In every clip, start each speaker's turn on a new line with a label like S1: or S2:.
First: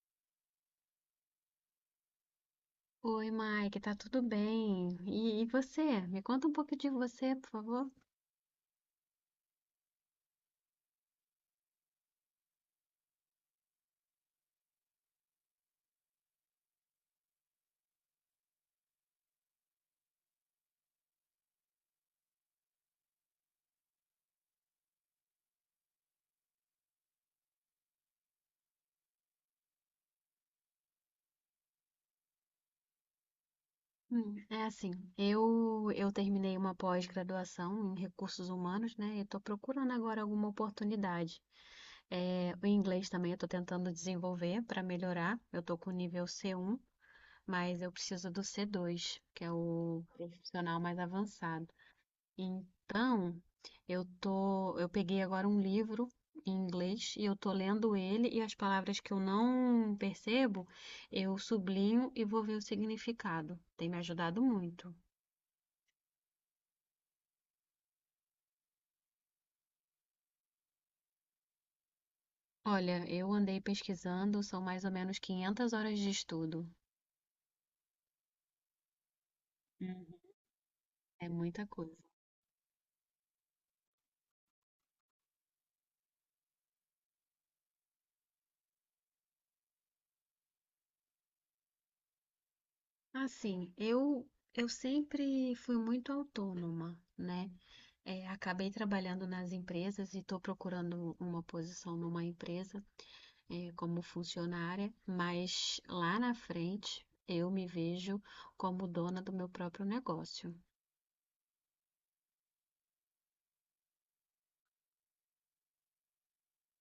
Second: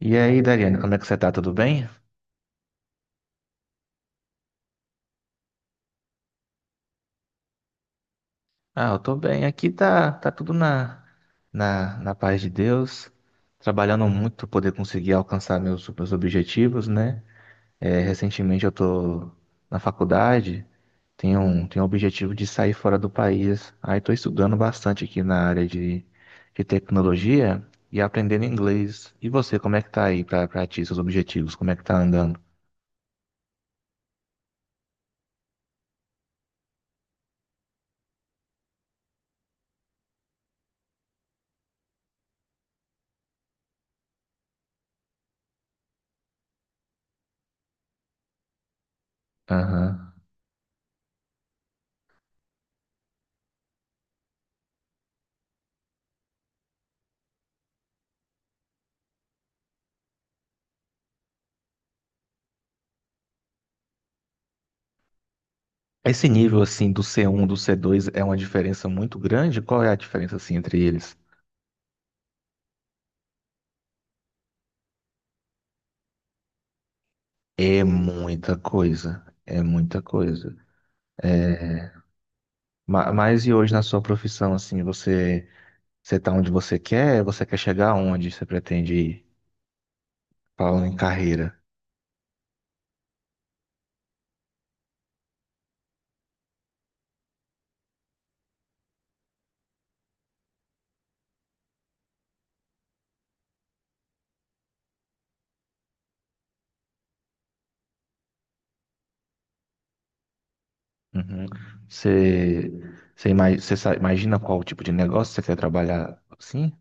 S1: E aí, Dariane, como é que você tá? Tudo bem?
S2: Oi, Mike, tá tudo bem? E você? Me conta um pouco de você, por favor.
S1: Ah, eu tô bem. Aqui tá, tá tudo na paz de Deus. Trabalhando muito para poder conseguir alcançar meus objetivos, né? É, recentemente eu tô na faculdade, tenho um objetivo de sair fora do país. Aí tô estudando bastante aqui na área de tecnologia e aprendendo inglês. E você, como é que tá aí para ti, seus objetivos? Como é que tá andando?
S2: É assim, eu terminei uma pós-graduação em recursos humanos, né? E tô procurando agora alguma oportunidade. É, o inglês também eu tô tentando desenvolver para melhorar. Eu tô com nível C1, mas eu preciso do C2, que é o
S1: Aham.
S2: profissional mais avançado. Então, eu peguei agora um livro em inglês e eu tô lendo ele e as palavras que eu não percebo, eu sublinho e vou ver o significado. Tem me ajudado muito.
S1: Esse nível assim do C1 do C2 é uma diferença muito grande? Qual é a diferença assim entre eles?
S2: Olha, eu andei pesquisando, são mais ou menos 500 horas de estudo.
S1: É muita coisa, é muita
S2: Uhum.
S1: coisa.
S2: É muita
S1: É...
S2: coisa.
S1: Mas e hoje na sua profissão assim, você tá onde você quer? Você quer chegar aonde? Você pretende ir? Falando em carreira.
S2: Assim, eu sempre fui muito autônoma, né? É, acabei trabalhando nas empresas e estou procurando uma posição numa empresa como funcionária, mas lá na frente eu me vejo como dona do meu próprio negócio.
S1: Uhum. Você você imagina qual tipo de negócio você quer trabalhar? Sim?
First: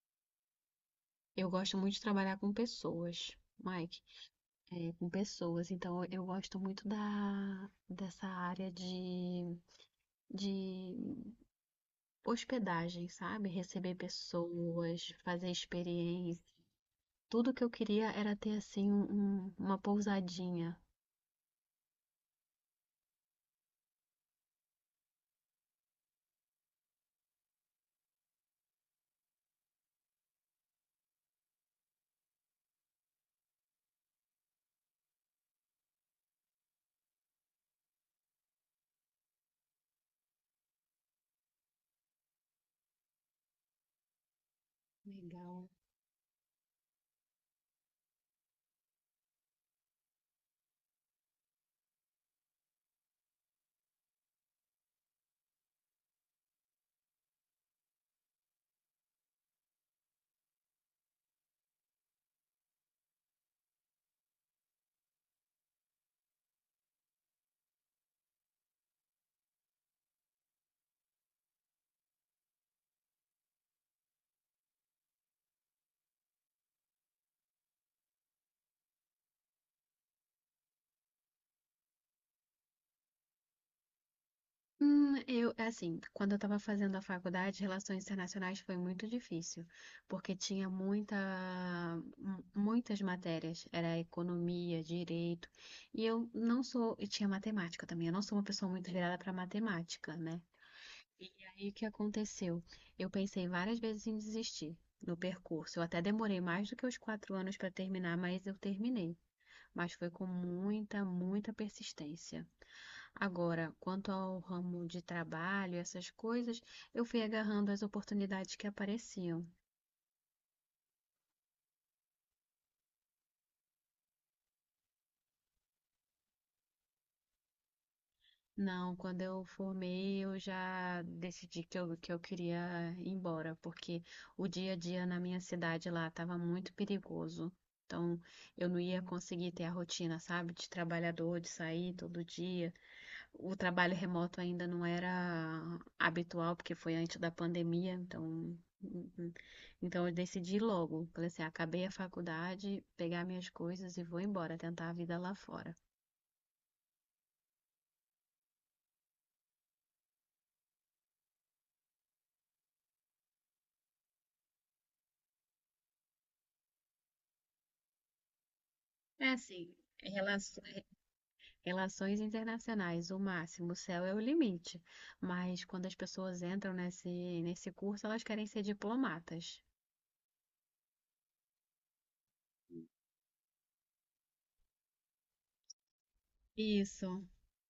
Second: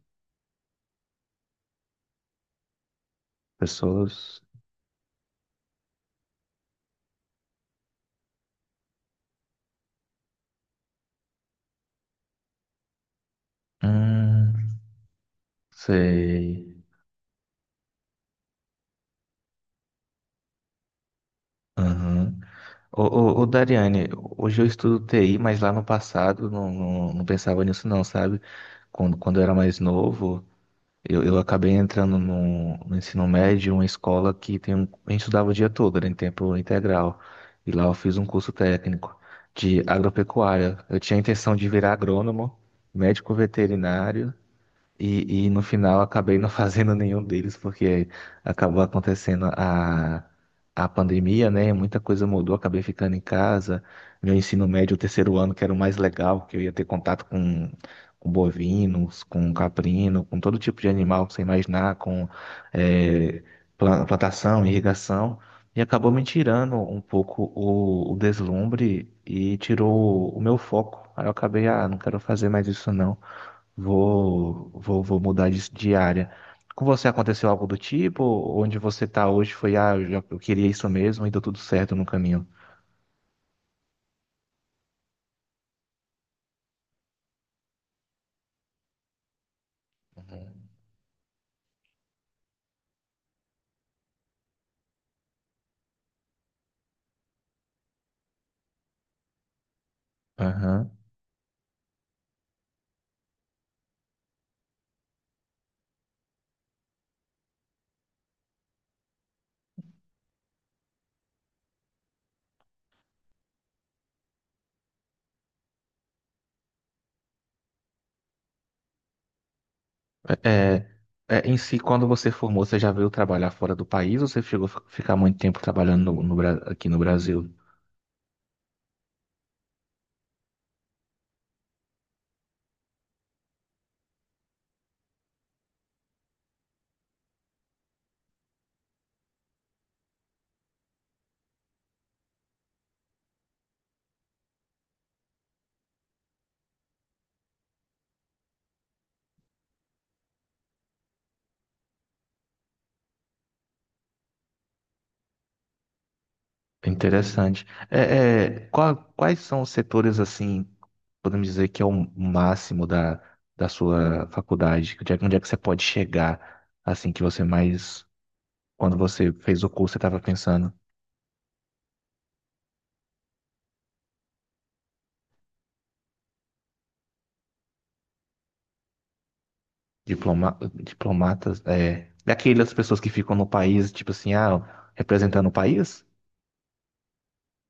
S2: Eu gosto muito de trabalhar com pessoas, Mike,
S1: Pessoas.
S2: com pessoas. Então eu gosto muito dessa área de hospedagem, sabe? Receber
S1: Hum,
S2: pessoas, fazer experiência.
S1: sei.
S2: Tudo que eu queria era ter assim uma pousadinha.
S1: Dariane, hoje eu estudo TI, mas lá no passado não pensava nisso não, sabe? Quando eu era mais novo, eu acabei entrando no ensino médio, uma escola que tem um, a gente estudava o dia todo, era em tempo integral. E lá eu fiz um curso técnico de agropecuária. Eu tinha a intenção de virar agrônomo, médico veterinário, e no
S2: Legal.
S1: final acabei não fazendo nenhum deles, porque acabou acontecendo a pandemia, né? Muita coisa mudou, acabei ficando em casa. Meu ensino médio, o terceiro ano, que era o mais legal, que eu ia ter contato com bovinos, com caprino, com todo tipo de animal que você imaginar, com eh, plantação, irrigação. E acabou me tirando um pouco o deslumbre e tirou o meu foco. Aí eu acabei, ah, não quero fazer mais isso não. Vou mudar de área. Com você aconteceu algo do tipo? Onde você está hoje foi, ah, eu queria isso mesmo e deu tudo certo no caminho.
S2: Eu, assim, quando eu estava fazendo a faculdade, relações internacionais foi muito difícil, porque tinha muitas matérias, era economia, direito, e eu não sou, e tinha matemática também, eu não sou uma pessoa muito virada para matemática, né?
S1: Aham.
S2: E aí o que aconteceu? Eu pensei várias vezes em desistir no percurso, eu até demorei mais do que os 4 anos para terminar, mas eu terminei, mas foi com muita, muita persistência. Agora, quanto ao ramo de trabalho, essas coisas, eu fui agarrando as oportunidades que apareciam.
S1: É, é, em si, quando você formou, você já veio trabalhar fora do país ou você chegou a ficar muito tempo trabalhando no, aqui no Brasil?
S2: Não, quando eu formei, eu já decidi que eu queria ir embora, porque o dia a dia na minha cidade lá estava muito perigoso. Então, eu não ia conseguir ter a rotina, sabe, de trabalhador, de sair todo dia. O trabalho remoto ainda não era habitual, porque foi antes da pandemia, então, hum, hum. Então eu decidi logo. Falei assim, acabei a faculdade, pegar minhas coisas e vou embora, tentar a vida lá fora.
S1: Interessante. É, é, qual- quais são os setores, assim, podemos dizer que é o máximo da sua faculdade? Onde é que você pode chegar, assim, que você mais... Quando
S2: É
S1: você fez o
S2: assim,
S1: curso, você estava
S2: relaço-
S1: pensando...
S2: relações internacionais, o máximo, o céu é o limite. Mas quando as pessoas entram nesse curso, elas querem ser diplomatas.
S1: diplomatas, é, daquelas pessoas que ficam no país, tipo assim, ah, representando o país?
S2: Isso.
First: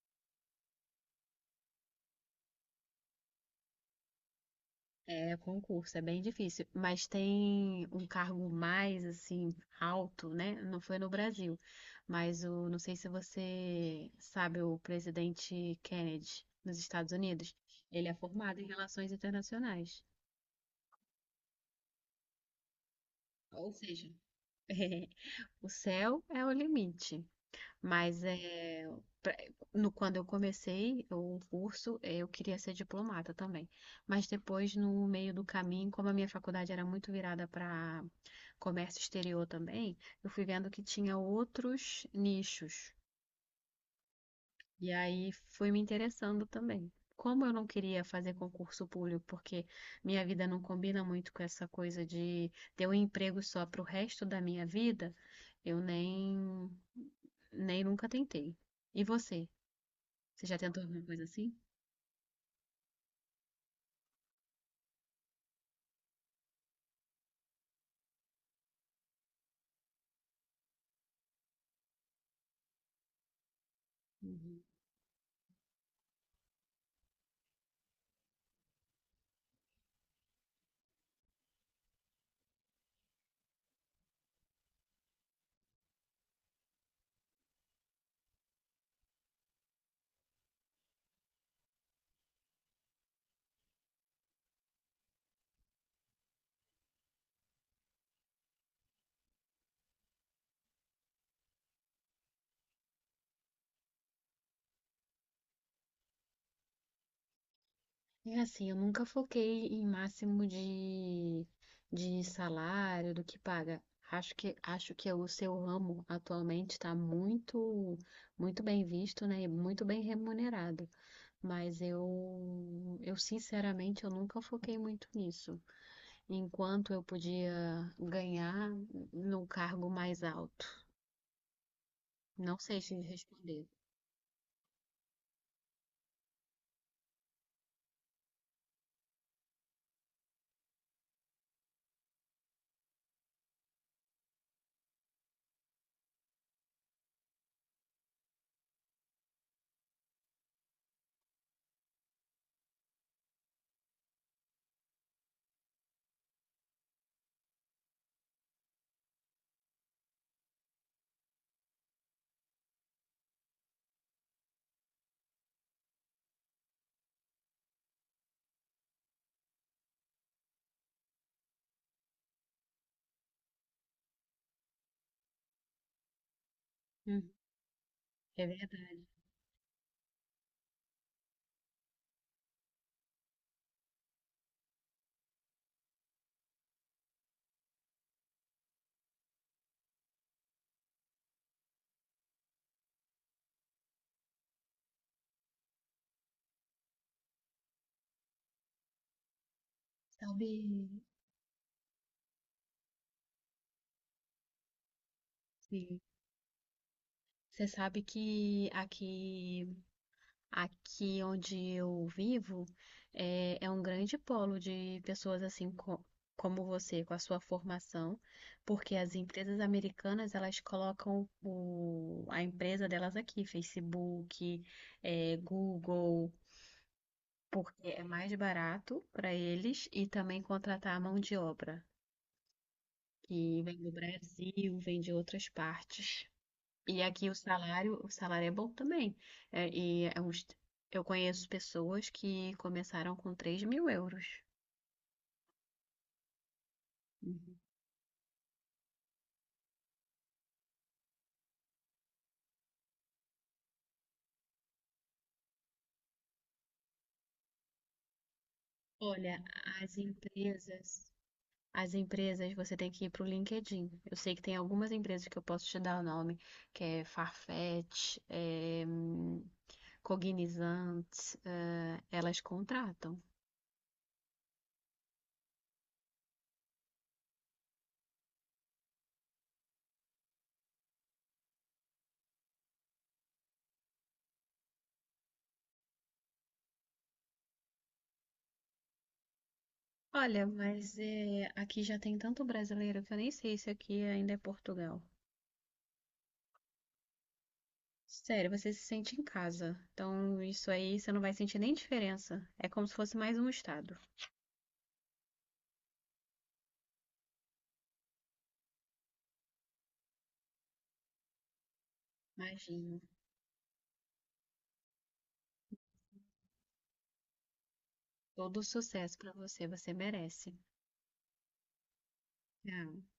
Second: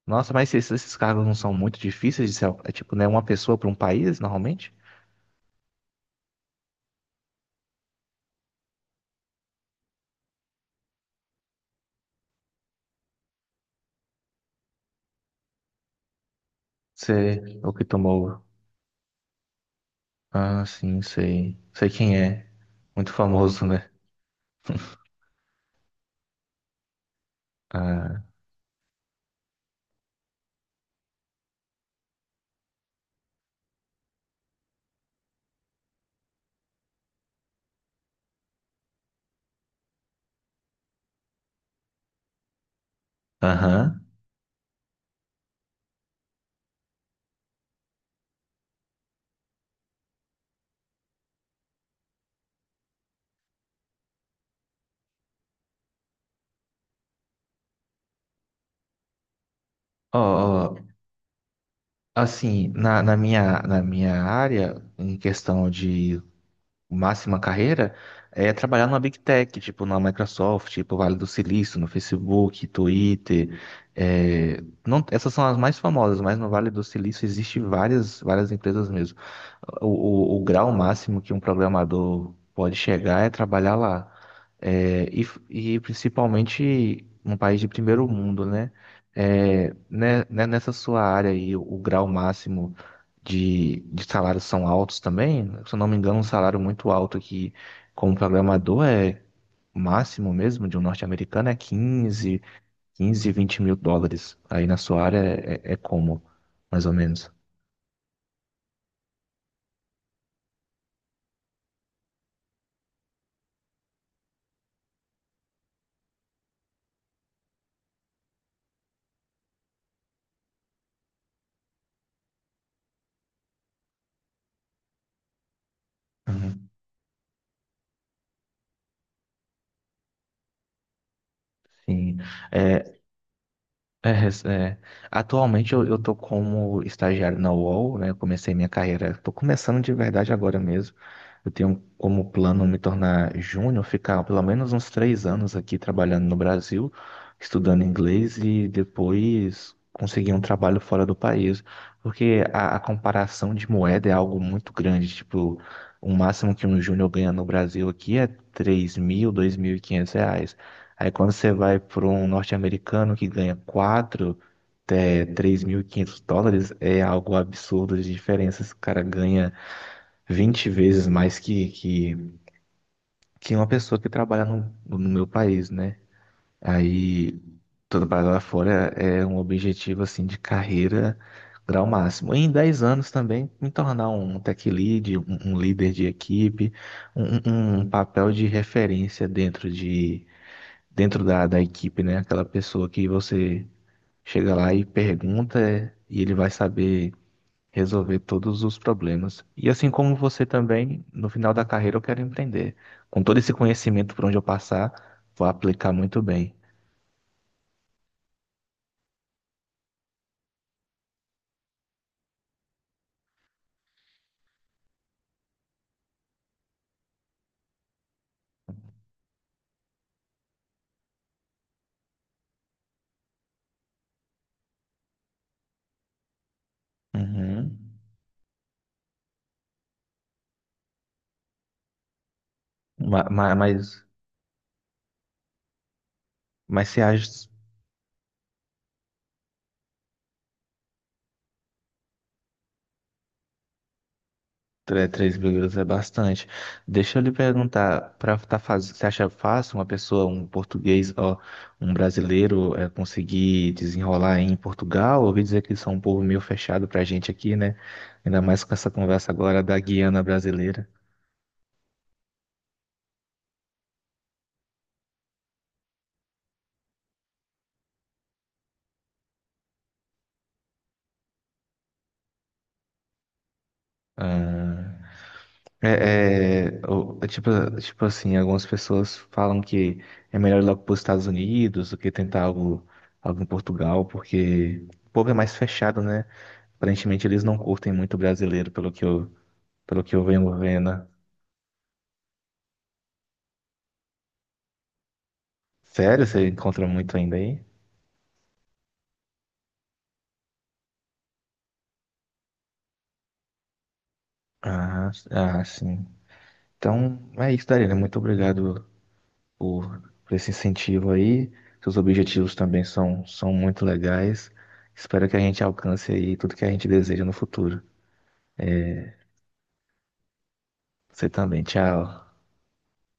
S1: Nossa, mas esses cargos não são muito difíceis de ser, é tipo, né, uma pessoa para um país, normalmente?
S2: É, concurso, é bem difícil, mas tem um cargo mais assim alto, né? Não foi no Brasil, mas o, não sei se você sabe, o presidente Kennedy nos Estados
S1: Você,
S2: Unidos,
S1: o que
S2: ele é
S1: tomou?
S2: formado em relações internacionais.
S1: Ah, sim, sei. Sei quem é. Muito famoso,
S2: Ou
S1: né?
S2: seja, o céu é o limite. Mas
S1: Ah,
S2: é, pra- no, quando eu comecei o curso, eu queria ser diplomata também. Mas depois, no meio do caminho, como a minha faculdade era muito virada para comércio exterior também, eu fui vendo que tinha outros nichos.
S1: aham.
S2: E aí fui me interessando também. Como eu não queria fazer concurso público, porque minha vida não combina muito com essa coisa de ter um emprego só para o resto da minha vida, eu nem, nem nunca tentei. E você?
S1: Ó,
S2: Você já tentou
S1: ó,
S2: alguma coisa assim?
S1: assim, na minha área, em questão de máxima carreira é trabalhar numa Big Tech, tipo na Microsoft, tipo Vale do Silício, no Facebook, Twitter.
S2: Uhum.
S1: É, não- essas são as mais famosas, mas no Vale do Silício existe várias empresas mesmo. O, o grau máximo que um programador pode chegar é trabalhar lá. É, e principalmente um país de primeiro mundo, né? É, nessa sua área aí, o grau máximo de salários são altos também? Se eu não me engano, um salário muito alto aqui como programador é o máximo mesmo de um norte-americano é 15 20 mil dólares. Aí na sua área é, é como, mais ou menos?
S2: É assim, eu nunca foquei em de salário, do que paga. Acho que o seu ramo atualmente está muito bem visto, né? E muito bem remunerado. Mas eu sinceramente, eu nunca foquei muito nisso.
S1: Uhum.
S2: Enquanto eu podia ganhar num cargo mais alto.
S1: Sim.
S2: Não sei se
S1: É,
S2: responder.
S1: É, é. Atualmente eu tô como estagiário na UOL, né? Eu comecei minha carreira, tô começando de verdade agora mesmo. Eu tenho como plano me tornar júnior, ficar pelo menos uns 3 anos aqui trabalhando no Brasil, estudando inglês e depois conseguir um trabalho fora do país. Porque a comparação de moeda é algo muito grande. Tipo, o máximo que um júnior ganha no Brasil aqui é 3 mil, R$ 2.500. Aí quando você vai para um norte-americano que ganha 4 até US$ 3.500, é algo absurdo de diferença. Esse cara ganha 20 vezes mais que uma pessoa que trabalha no, no meu país, né?
S2: Uhum.
S1: Aí todo trabalho lá
S2: É
S1: fora
S2: verdade.
S1: é um objetivo assim de carreira grau máximo. E em 10 anos também me tornar um tech lead, um líder de equipe, um papel de referência dentro de dentro da equipe, né? Aquela pessoa que você chega lá e pergunta e ele vai saber resolver todos os problemas. E assim como você
S2: Sabe,
S1: também, no final da carreira eu quero empreender. Com todo esse conhecimento por onde eu passar, vou aplicar
S2: sim.
S1: muito bem.
S2: Você sabe que aqui Aqui onde eu vivo é um grande polo de pessoas assim como você, com a sua formação, porque as empresas americanas elas colocam a empresa delas aqui, Facebook, é, Google,
S1: Uhum.
S2: porque é mais barato para eles e também contratar a mão de obra,
S1: Ma- ma-
S2: que vem do
S1: Mas,
S2: Brasil, vem de outras partes.
S1: mas,
S2: E
S1: você
S2: aqui
S1: acha...
S2: o salário é bom também. É, e é uns- eu conheço pessoas que começaram com 3.000 euros.
S1: Tre- Três vírgulas é bastante. Deixa eu lhe
S2: Uhum.
S1: perguntar, para tá faz... você acha fácil uma pessoa, um português, ó, um brasileiro, é, conseguir desenrolar em Portugal? Ouvi dizer que eles são um povo meio fechado pra gente aqui, né? Ainda mais com essa conversa
S2: Olha,
S1: agora da
S2: as
S1: Guiana brasileira.
S2: empresas, as empresas, você tem que ir para o LinkedIn. Eu sei que tem algumas empresas que eu posso te dar o nome, que é Farfetch, Cognizant, elas contratam.
S1: Ah, é, é, é tipo, tipo assim, algumas pessoas falam que é melhor ir logo para os Estados Unidos do que tentar algo, algo em Portugal, porque o povo é mais fechado, né? Aparentemente eles não curtem muito brasileiro, pelo que pelo que eu
S2: Olha,
S1: venho
S2: mas
S1: vendo.
S2: aqui já tem tanto brasileiro que eu nem sei se aqui ainda é Portugal.
S1: Sério? Você encontra muito ainda aí?
S2: Sério, você se sente em casa. Então, isso aí você não vai sentir nem diferença. É como se fosse mais um estado.
S1: Ah, ah, sim. Então, é isso, Darina. Muito obrigado por esse incentivo aí. Seus objetivos também
S2: Imagino.
S1: são, são muito legais. Espero que a gente alcance aí tudo que a gente deseja no futuro.
S2: Todo sucesso pra você, você merece.
S1: Você também. Tchau.
S2: Ah.